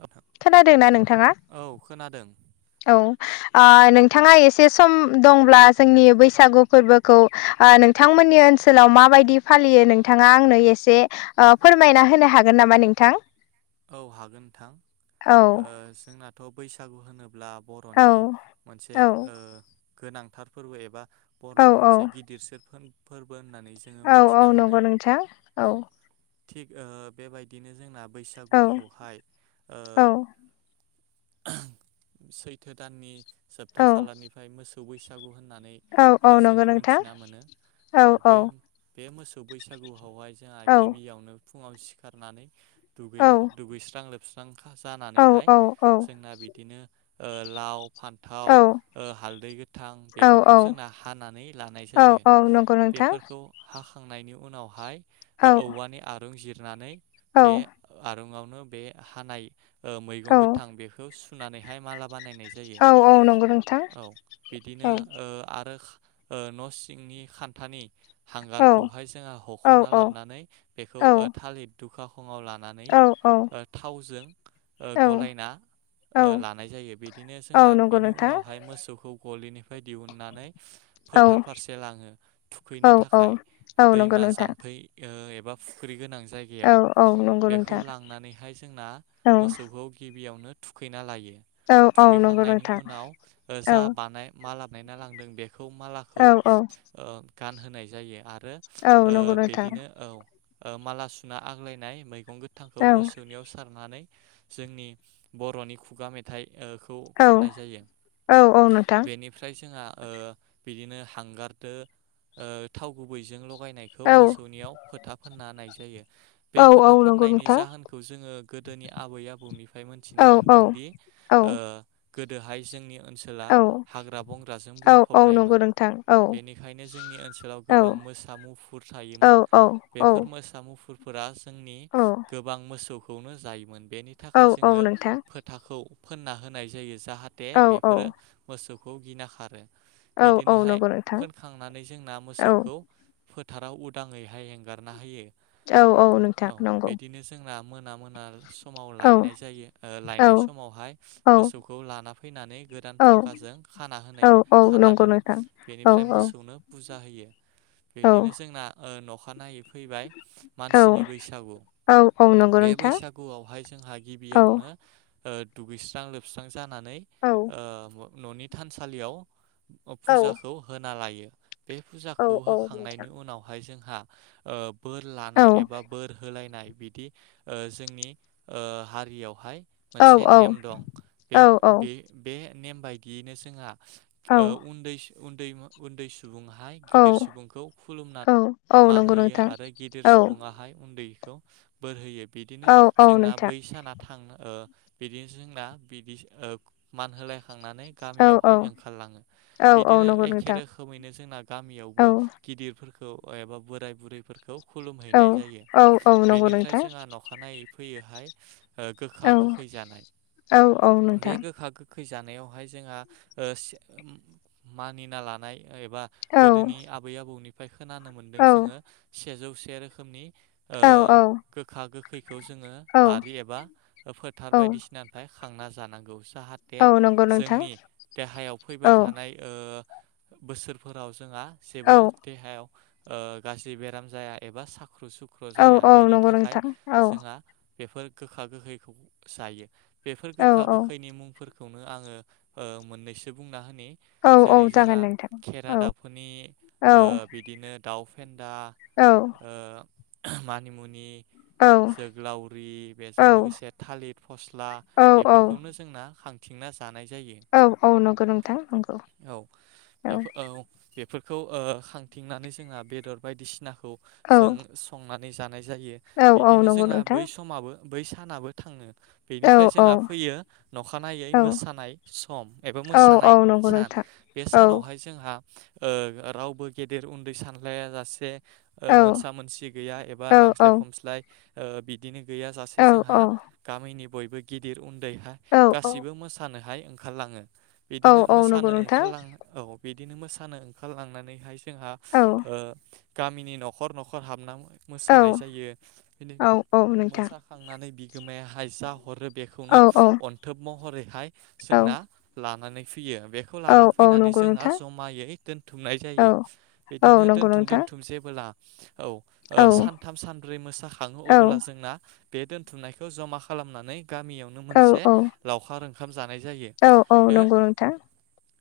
नोंथां खोनादोना नोंथाङा? औ खोनादों औ आ नोंथाङा एसे सम दंब्ला जोंनि बैसागु फोरबोखौ ओ नोंथांमोननि ओनसोलाव माबायदि फालियो नोंथाङा आंनो एसे ओ फोरमायना होनो हागोन नामा नोंथां? औ हागोन नोंथां औ ओ जोंनाथ' बैसागु होनोब्ला औ बर'नि मोनसे औ ओ गोनांथार फोरबो एबा औ बर'नि औ मोनसे गिदिर सोर फोर फोरबो होननानै जोङो औ औ मोनथिना मोनो नंगौ नोंथां औ। थिग ओ बेबायदिनो जोंना औ बैसागुखौहाय ओ औ [unintelligible] सैथो दाननि जोबथा औ खालारनिफ्राय मोसौ बैसागु होन नानै औ औ नंगौ जोङो ओ नोंथां मोनथिना मोनो औ बे बे मोसौ बैसागु [unintelligible] खौहाय जोंहा औ गिबियावनो फुङाव सिखारनानै औ दुगैला दुगैस्रां लोबस खा औ जानानैहाय औ औ जोंना बिदिनो ओ लाव फान्थाव ओ हालदै गोथां बेफोरखौ औ जोंना हानानै लानाय औ जायो। औ नंगौ नोंथां बेफोरखौ हाखांनायनि उनावहाय औ ओ औवानि आरुं जिरनानै औ। बे आरुंआवनो बे हानाय ओ मैगं औ गोथां बेखौ सुनानै हाय माला बानायनाय जायो औ औ नंगौ नोंथां औ बिदिनो औ ओ आरो खा ओ न' सिंनि खान्थानि औ हांगारखौहाय जोङो औ हख'ना लाबनानै बेखौ औ थालिद ओ दुखा खङाव ला [unintelligible] नानै औ ओ थावजों ओ औ गलायना ओ औ लानाय जायो बिदिनो जोंहा औ नंगौ बेनि नोंथां उनावहाय मोसौखौ गलिनिफाय दिहुननानै औ फोथार फारसे लाङो थुखैनो औ औ थाखाय औ नंगौ दैमा नोंथां जाम्फै ओ एब बा फुख्रि गोनां ज औ औ नं बेखौ लांनानैहाय जोंना मोसौखौ गिबियावनो थुखैना लायो। औ औ नंगौ थुखैखांनायनि नोंथां उनाव ओ औ जा बानाय माला बानायना लांदों बेख खौ औ मालाखौ औ ओ गानहोनाय जायो आरो औ ओ नंगौ नोंथां बिदिनो औ। ओ माला सुना आग्लायनाय मैगं गोदथांखौ औ मोसौनियाव सारनानै जोंनि बर'नि खुगा मेथाइ ओ खौ औ खननाय जायो औ औ नोंथां बेनिफ्राय जोंहा ओ बिदिनो हांगारदो ओ थाव गुबैजोंल' लगायनायखौ औ मोसौनियाव फोथा फोनना होनाय जायो बे औ फोथा नंगौ फोननायनि नोंथां जाहोनखौ जोङो गोदोनि आबै आबौनिफ्राय मोनथिना औ औ मोन्दों दि औ ओ गोदोहाय जोंनि ओनसोला हाग्रा बंग्राजों औ नंगौ बुंफबनायमोन नोंथां औ बेनिखायनो जोंनि ओनसोलाव गोबां मोसा मुफुर थायोमोन औ औ औ बेफोर मोसा मुुफुर फोरा जोंनि औ गोबां मोसौखौनो जायोमोन। बेनि औ थाखाय जोङो नोंथां फोथाखौ फोनना होनाय जायो औ जाहाथे बेफोरो मोसौ खौ गिना खारो औ नंगौ बिदिनोहाय नोंथां फोनखांनानै जोंना औ मोसौखौ फोथाराव उदाङैहाय एंगारना होयो। औ औ नोंथां नंगौ। बिदिनो जोंना मोना मोना समाव औ लायनाय जायो ओ लायनाय औ समावहाय औ मोसौखौ लाना फैनानै गोदान औ फाखाजों खाना औ होनाय औ खाना नंगौ दोनो नोंथां औ बेनिफ्राय औ मोसौनो बुज [unintelligible] जा होयो औ बिदिनो जोंना ओ नखानायनायै फैबाय औ [unintelligible] नि बैसागु औ औ नंगौ बे नोंथां बैसागुआवहाय जोंहा औ गिबियावनो ओ दुगैस्रां लोबस्रां जानानै औ ओ [unintelligible] न'नि थानसालियाव औ फुजाखौ होना लायो बे औ फुजाखौ औ नोंथां होखांनायनि उनावहाय जों हा औ एबा बोर होलायनाय बिदि जोंनि हारियावहाय औ मोनसे नेम दं बे औ बे नेम बायदियैनो जोंहा औ उन्द उन्द उन्दै सुबुंहाय गिदिर सुबुंखौ औ खुलुमनानै औ मान नंगौ होयो नोंथां आरो गिदिर औ सुबुाहाय उन्दै खौ बोर होयो बिदिनो औ औ जोंना नोंथां बै साना थां बिदिनोस जोंना बिदि मान होलाय थांनानै औ गामियावहाय औ ओंखारलाङो औ औ बिदिनो नंगौ एखे नोंथां रोखोमैनो जोंना औ गामियावबो गिदिरफोरखौ एबा बोराय बुरैफोरखौ औ खुलुमहैनाय जायो औ औ नंगौ बेनिफ्राय नोंथां जोंहा अखानायै फैयोहाय गोखा औ गोखै जानाय औ औ बे नोंथां गोखा गोखै खैजानायावहाय जोंहा मानिना लानाय एबा औ गोदोनि आबै आबौनिफ्राय खोनानो मोनदों औ जोङो सेजौ से रोखोमनि औ गोखा गोखैखौ जोङो बारि औ एबा फोथार बायदिसिनानिफ्राय खांना जानांगौ जाहाथे औ नंगौ नोंथां जोंनि देहायाव फैबाय औ थानाय बोसोरफोराव जोंहा औ जेबो देहायाव गाज्रि बेराम जाया एबा साख्रु सुख्रु औ जाया औ बेनि नंगौ थाखाय नोंथां औ जोंहा बेफोर गोखा गोखैखौ जायो बेफोर औ गोखा औ गोखैनि मुंफोरखौ खौनो आङो मोननैसो बुं होन औ औ जेरै जागोन जोंहा नोंथां खेरा औ दााबफोरनि औ बिदिनो दाउ फेन्दा औ ओ मानिमुनि औ जोग्लावरि बेजों लोगोसे थालिर फस्ला औ बेफोरखौनो जोंना खां औ औ नंगौ नोंथां नंगौ औ फोरखौ खांथिंनानै जोंहा बेदर बायदिसिनाखौ औ जों संनानै जानाय जायो औ औ बिदिनो नंगौ जोंहा नोंथां बै समाबो बै सानाबो थाङो औ बेनिफ्राय औ जोंहा फैयो अखानायै औ मोसानाय सम एबा औ मोसानाय औ नंगौ सान नोंथां बे औ सानावहाय जोंहा रावबो गेदेर उन्दै सानलायाज जासे औ मोनसा मोनसि गैया एबा औ औ नांज्लाय खमस्लाय बिदिनो गैयाजासे औ औ जोंहा गामिनि बयबो गिदिर उन्दैहाय गासिबो मोसानोहाय ओंखारलाो औ बिदिनो औ नंगौ नोंथां औ बिदिनो मोसानो ओंखारलांनानैह जोंहा औ गामिनि न'खर न'खर हाबन औ मोसानाय जायो बि औ औ नोंथां मोसाखांनानै बिगोमाया हायजा हरो औ बेखौनो औ अन्थोब महरैहाय जोंना लानानै फैयो बेखौ औ लाना औ फैनानै नंगौ जोंना नोंथां जमायै दोनथुमनाय जायो औ औ बिदिनो नंगौ दोनथुम नोंथां दोनथुम खसेबोला औ सानथाम सानब्रै मोसााखङो औ अब्ला जोंना बे दोनथुमनायखौ जमा खालामनानै गामियावनो मोनसे औ लावखार ओंखाम जानाय ज औ औ नंगौ नोंथां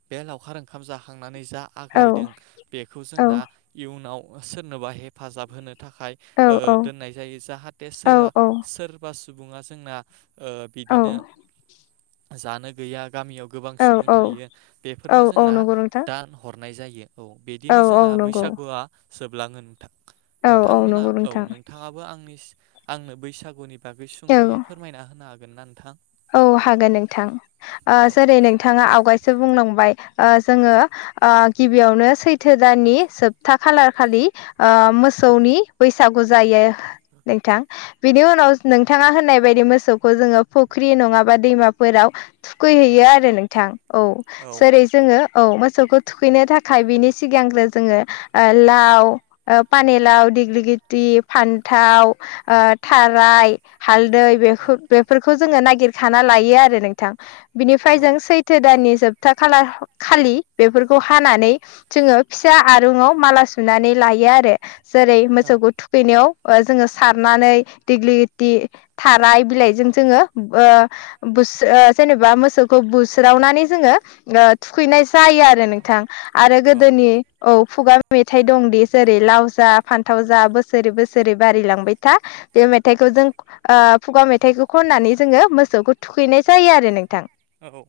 बे लावखार ओंखाम जाखांनानै जा औ आग्लायदों बेखौ औ जोंना इयुनाव सोर सोरनोबा हेफाजाब होनो थाखाय औ दोननाय जायो जाहाथे सोरबा सोरबा सुबुंङा जोंना ओ बिदिनो जानो गैया। गामियाव गोबां औ सुबुं औ थायो। बेफोरनो औ औ जोंना नंगौ नोंथां दान हरनाय जायो। औ औ बिदिनो औ जोंना नंगौ बैसागुआ जोबलाङो नोंथां। औ औ नोंथांमोना नंगौ औ नोंथां नोंथाङाबो आंनि आंनो बैसागुनि बागै सुंद'यै औ फोरमायना होनो हागोन ना नोंथां? औ हागोन नोंथां। ओ औ जेरै नोंथाङा आवगायसो बुंलांबाय ओ जोङो गिबियावनो सैथो दाननि जोबथा खालार खालि ओ मोसौनि बैसागु जायो नोंथां। बिनि उनाव नोंथाङा होननाय बायदि मोसौखो जोङो फु‌ फुख्रि नङाबा दैमाफोराव औ थुखैहैयो आरो नोंथां। औ जेरै जोङो औ मोसौखौ थुखैनो थाखाय बिनि सिगांग्रो जोङो ओ लाव ओ पानि लाव दिगलिगिथि फान्थाव ओ थाराय हालदै बेफो-बेफोरखौ जोङो नागिरखाना लायो आरो नोंथां। बिनिफ्राय औ जों सैथो दाननि जोबथा खालार खालि बेफोरखौ हानानै जोङो फिसा आरुङाव माला सुनानै लायो आरो जेरै औ मोसौखौ थुखैनायाव ओ जोङो सारनानै देगलिथि थाराय बिलाइ जों जोङो ओ बोस ओ जेनेबा मोसौखौ बुस्रावनानै जोङो ओ थुखैनाय जायो आरो नोंथां आरो औ गोदोनि औ खुगा मेथाइ दंदि जेरै लाव जा फान्थाव जा बोसोरे बोसोरे बारिलांबाय था बे मेथाइखौ जों ओ खुगा मेथाइखौ खननानै जोङो मोसौखौ थुखैनाय जायो आरो नोंथां। औ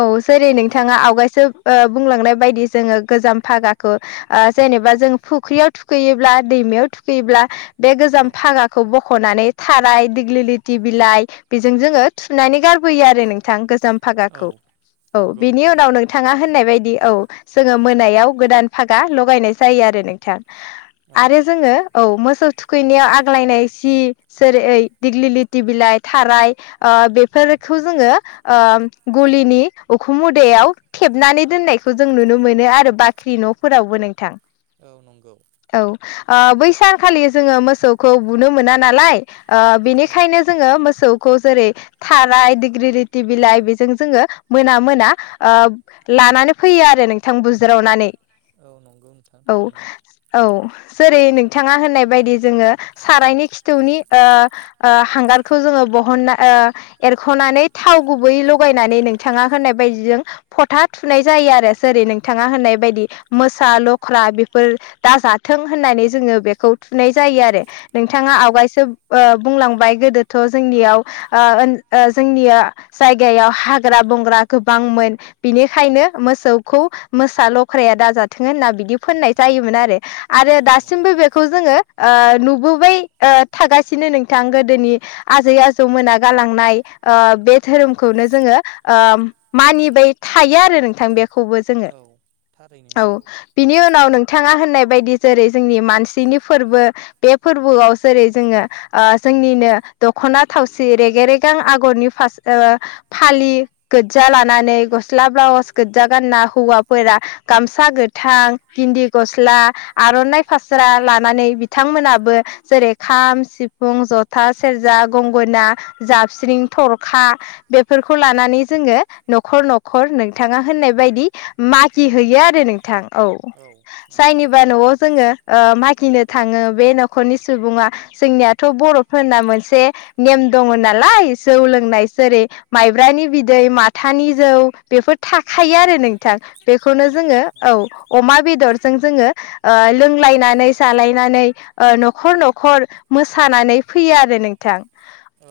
औ जेरै नंगौ नोंथाङा आवगायसो ओ बुंलांनाय बायदि जोङो गोजाम फागाखौ ओ जेनेबा जों फुख्रियाव थुखैयोब्ला दै मायाव थुखैयोब्ला बे गोजाम औ फागाखौ बख'नानै थाराय दिगलिलिथ थि बिलाइ बेजों जोङो थुनानै गारबोयो आरो नोंथां गोज जाम औ फागाखौ औ नंगौ बिनि नोंथां उनाव नोंथाङा होननाय बायदि औ जोङो मोनायाव गोदान फागा लगायनाय जायो आरो नोंथां। औ आरो जोङो औ मोसौ थुखैनायाव आग्लायनाय सि जेरै ओ दिगलिलिथ थि बिलाइ थाराय ओ बेफोरखौ जोङो ओ गलिनि उखुम मुदायाव याव थेबनानै दोननायखौ जों नुनो मोनो आरो बाख्रि न'फोरावबो नोंथां। औ नंगौ। औ ओ बै सानखालि जोङो मोसौखौ बुनो मोना नालाय ओ बेनि औ बेखायनो जोङो मोसौखौ जेरै थाराय दिग्रिरिथि बिलाइ बेजों जोङो मोना मोना ओ लानानै फैयो आरो नोंथां बुज्रावनानै। औ नंगौ नोंथां औ थारैनो औ। जेरै नोंथाङा होननाय बायदि जोङो सारायनि खिथौनि ओ ओ हांगारखौ जोङो बहनना ओ एरख'नानै थाव गुबै लगायनानै नोंथाङा होननाय बायदिजों फथा थुनाय जायो आरो जेरै औ नोंथाङा होननाय बायदि मोसा लख्रा बेफोर दाजाथों होननानै जोङो बेखौ थुनाय जायो आरो नोंथाङा औ आवगायसो ओ बुंलांबाय गोदोथ' जोंनियाव ओ ओ जोंनिया जायगाया हाग्रा बंग्रा गोबांमोन बिनिखायनो मोसौखौ मोसा लख्राया दाजाथों होनना बिदि फोननाय जा योमोन आरो आरो औ नंगौ दासिमबो बेखौ जोङो ओ नुबोबाय ओ थागासिनो नों थां गोदोनि आजै आजौ मोना गालांनाय ओ बे धोरोमखौनो जोङो ओ मानिबाय थायो आरो नोंथां बे खौबो जोङो औ थारैनो औ नंगौ बिनि उनाव नोंथाङा होननाय बायदि जेरै जोंनि मानसिनि फोर्बो बे फोर्बोआव जेरै जोङो ओ जोंनिनो दख'ना थावसि रेग रेगां आगरनि फास ओ फालि गोज्जा लानानै गस्ला ब्लाउस गोज्जा गानना हौवाफोरा गामसा गोथां गिन दि गस्ला आर'नाइ फास्रा लानानै बिथांमोनाबो जेरै खाम सिफ फुं जथा सेरजा गंगोना जाबस्रिं थरखा बेफोरखौ लानानै जों जोङो न'खर न'खर नोंथाङा होननाय बायदि मागि औ हैयो आरो नोंथां औ नंगौ जायनिबा नोंथां न'आव थार जोङो ओ मागिनो थाङो बे न'खरनि सुबुङा जोंनिया थ' बर'फोरना मोनसे नेम दङ नालाय जौ औ लोंनाय जेरै माइब्रानि बिदै माथानि जौ बेफोर थाखायो आरो नोंथां। बेखौनो औ जोङो औ नंगौ अमा बेदर जों जोङो ओ लोंलायनानै जालायनानै ओ न'खर न'खर मोस सानानै फैयो आरो नोंथां।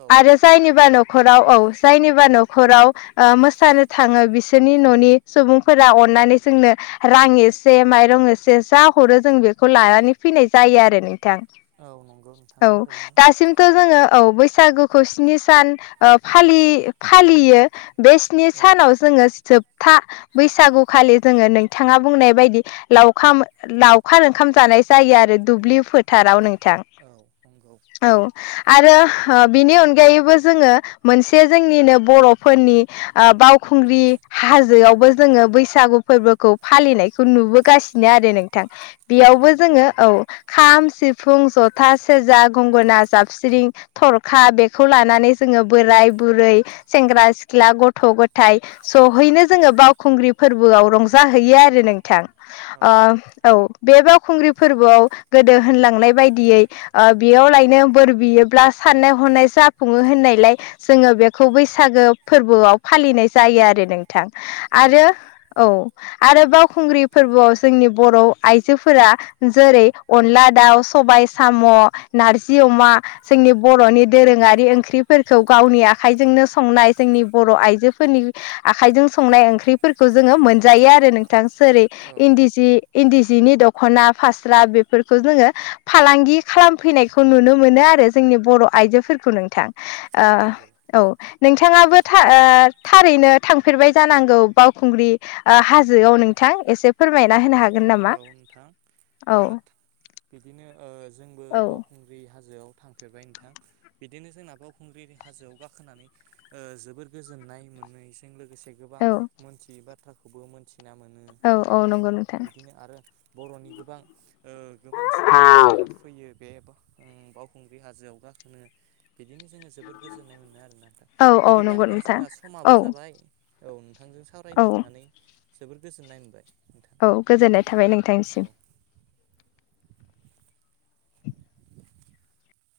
औ आरो जायनिबा न'खराव औ जायनिबा न'खराव मोसानो थाङो बिसोरनि न'नि सुबुंफोरा अननानै जोंनो रां एसे माइरं एसे जा हरो जों बेखौ लानानै फैनाय जायो आरो नोंथां। औ नं औ दासिमथ' जोङो औ बैसागुखौ स्नि सान फा फालि यो बे स्नि औ सानाव जोङो जोबथा बैसागुखालि जोङो नोंथाङा बुंनाय बायदि लाव लावखार ओंखाम जानाय जायो आरो। दुब्लि फोथाराव नोंथां औ नंगौ औ आरो बिनि अनगायैबो जोङो मोनसे जोंनिनो बर'फोरनि बाव खुंग्रि हाजोआवबो जोङो बैसागु फोरबोखौ फालिनायखौ नुबोगासिनो आरो नों थां औ बेयावबो नंगौ जोङो नोंथां औ खाम, सिफुं, जथा, सेरा, गंगोना, जाबस्रि, थरखा बेखौ लानानै जोङो बोराय बुरै सेंग्रा सिख्ला गथ' गथाय सहैनो जोङो बावखुंग्रि फोरबोआव रंजाहैयो आरो नोंथां। औ बे बावखुंग्रि फोरबोआव गोदो होनलांनाय बायदियै बेयावलायनो बोर बियोब्ला साननाय हनाय जाफुङो होननायलाय जोङो बेखौ बैसागो। फोरबोआव फालिनाय जायो आरो नोंथां औ आरो औ आरो बावखुंग्रि फोरबोआव जोंनि बर' आइजोफोरा जेरै अनला दाउ, सबाय साम', नारजि अमा जोंनि बर'नि दोरोङारि ओंख्रिफोरखौ गावनि आखाइजोंनो संनाय जोंनि बर' आइजोफोरनि आखाइजों संनाय ओंख्रिफोरखौ जोङो मोनजायो आरो नोंथां जेरै औ इन्दि सि इन्दि जिनि दख'ना फास्रा बेफोरखौ जोङो फालांगि खालाम। फैनायखौ नुनो मोनो आरो जोंनि बर' आइजोफोरखौ नोंथां औ नंगौ औ नोंथाङाबो थारैनो थांफेरबाय जानांगौ बावखुंग्रि हाजोआव नोंथां एसे फोरमायना होनो हागोन। नामा औ नोंथां औ बिदिनो जोंबो औ बावखुंग्रि हाजो। हाजोआव थांफेरबाय नोंथां बिदिनो जोंना बावउखुंग्रि हाजोआव गाखोनानै जोबोर गोजोन नाय मोननायजों लोगोसे गोबां औ मोनथियै बाथ्राखौबो मोनथि। औ औ नंगौ नोंथां। आरो बर'नि गोबां गोबां सुबुङानो जोंना फैयो बे बावखुंग्रि हाजोआव गाखोनो बिदिनो जोङो जोबद गोजोननाय मोनो आरोना नथां औ औ बिदिब्लाा नंगौ नोंथां जोंना समाबो औ जाबाय औ नोंथां। सावरायनो औ मोननानै जोबोर गोजोननाय मोनबाय। औ गोजोननाय थाबाय नोंथांनिसिम। औ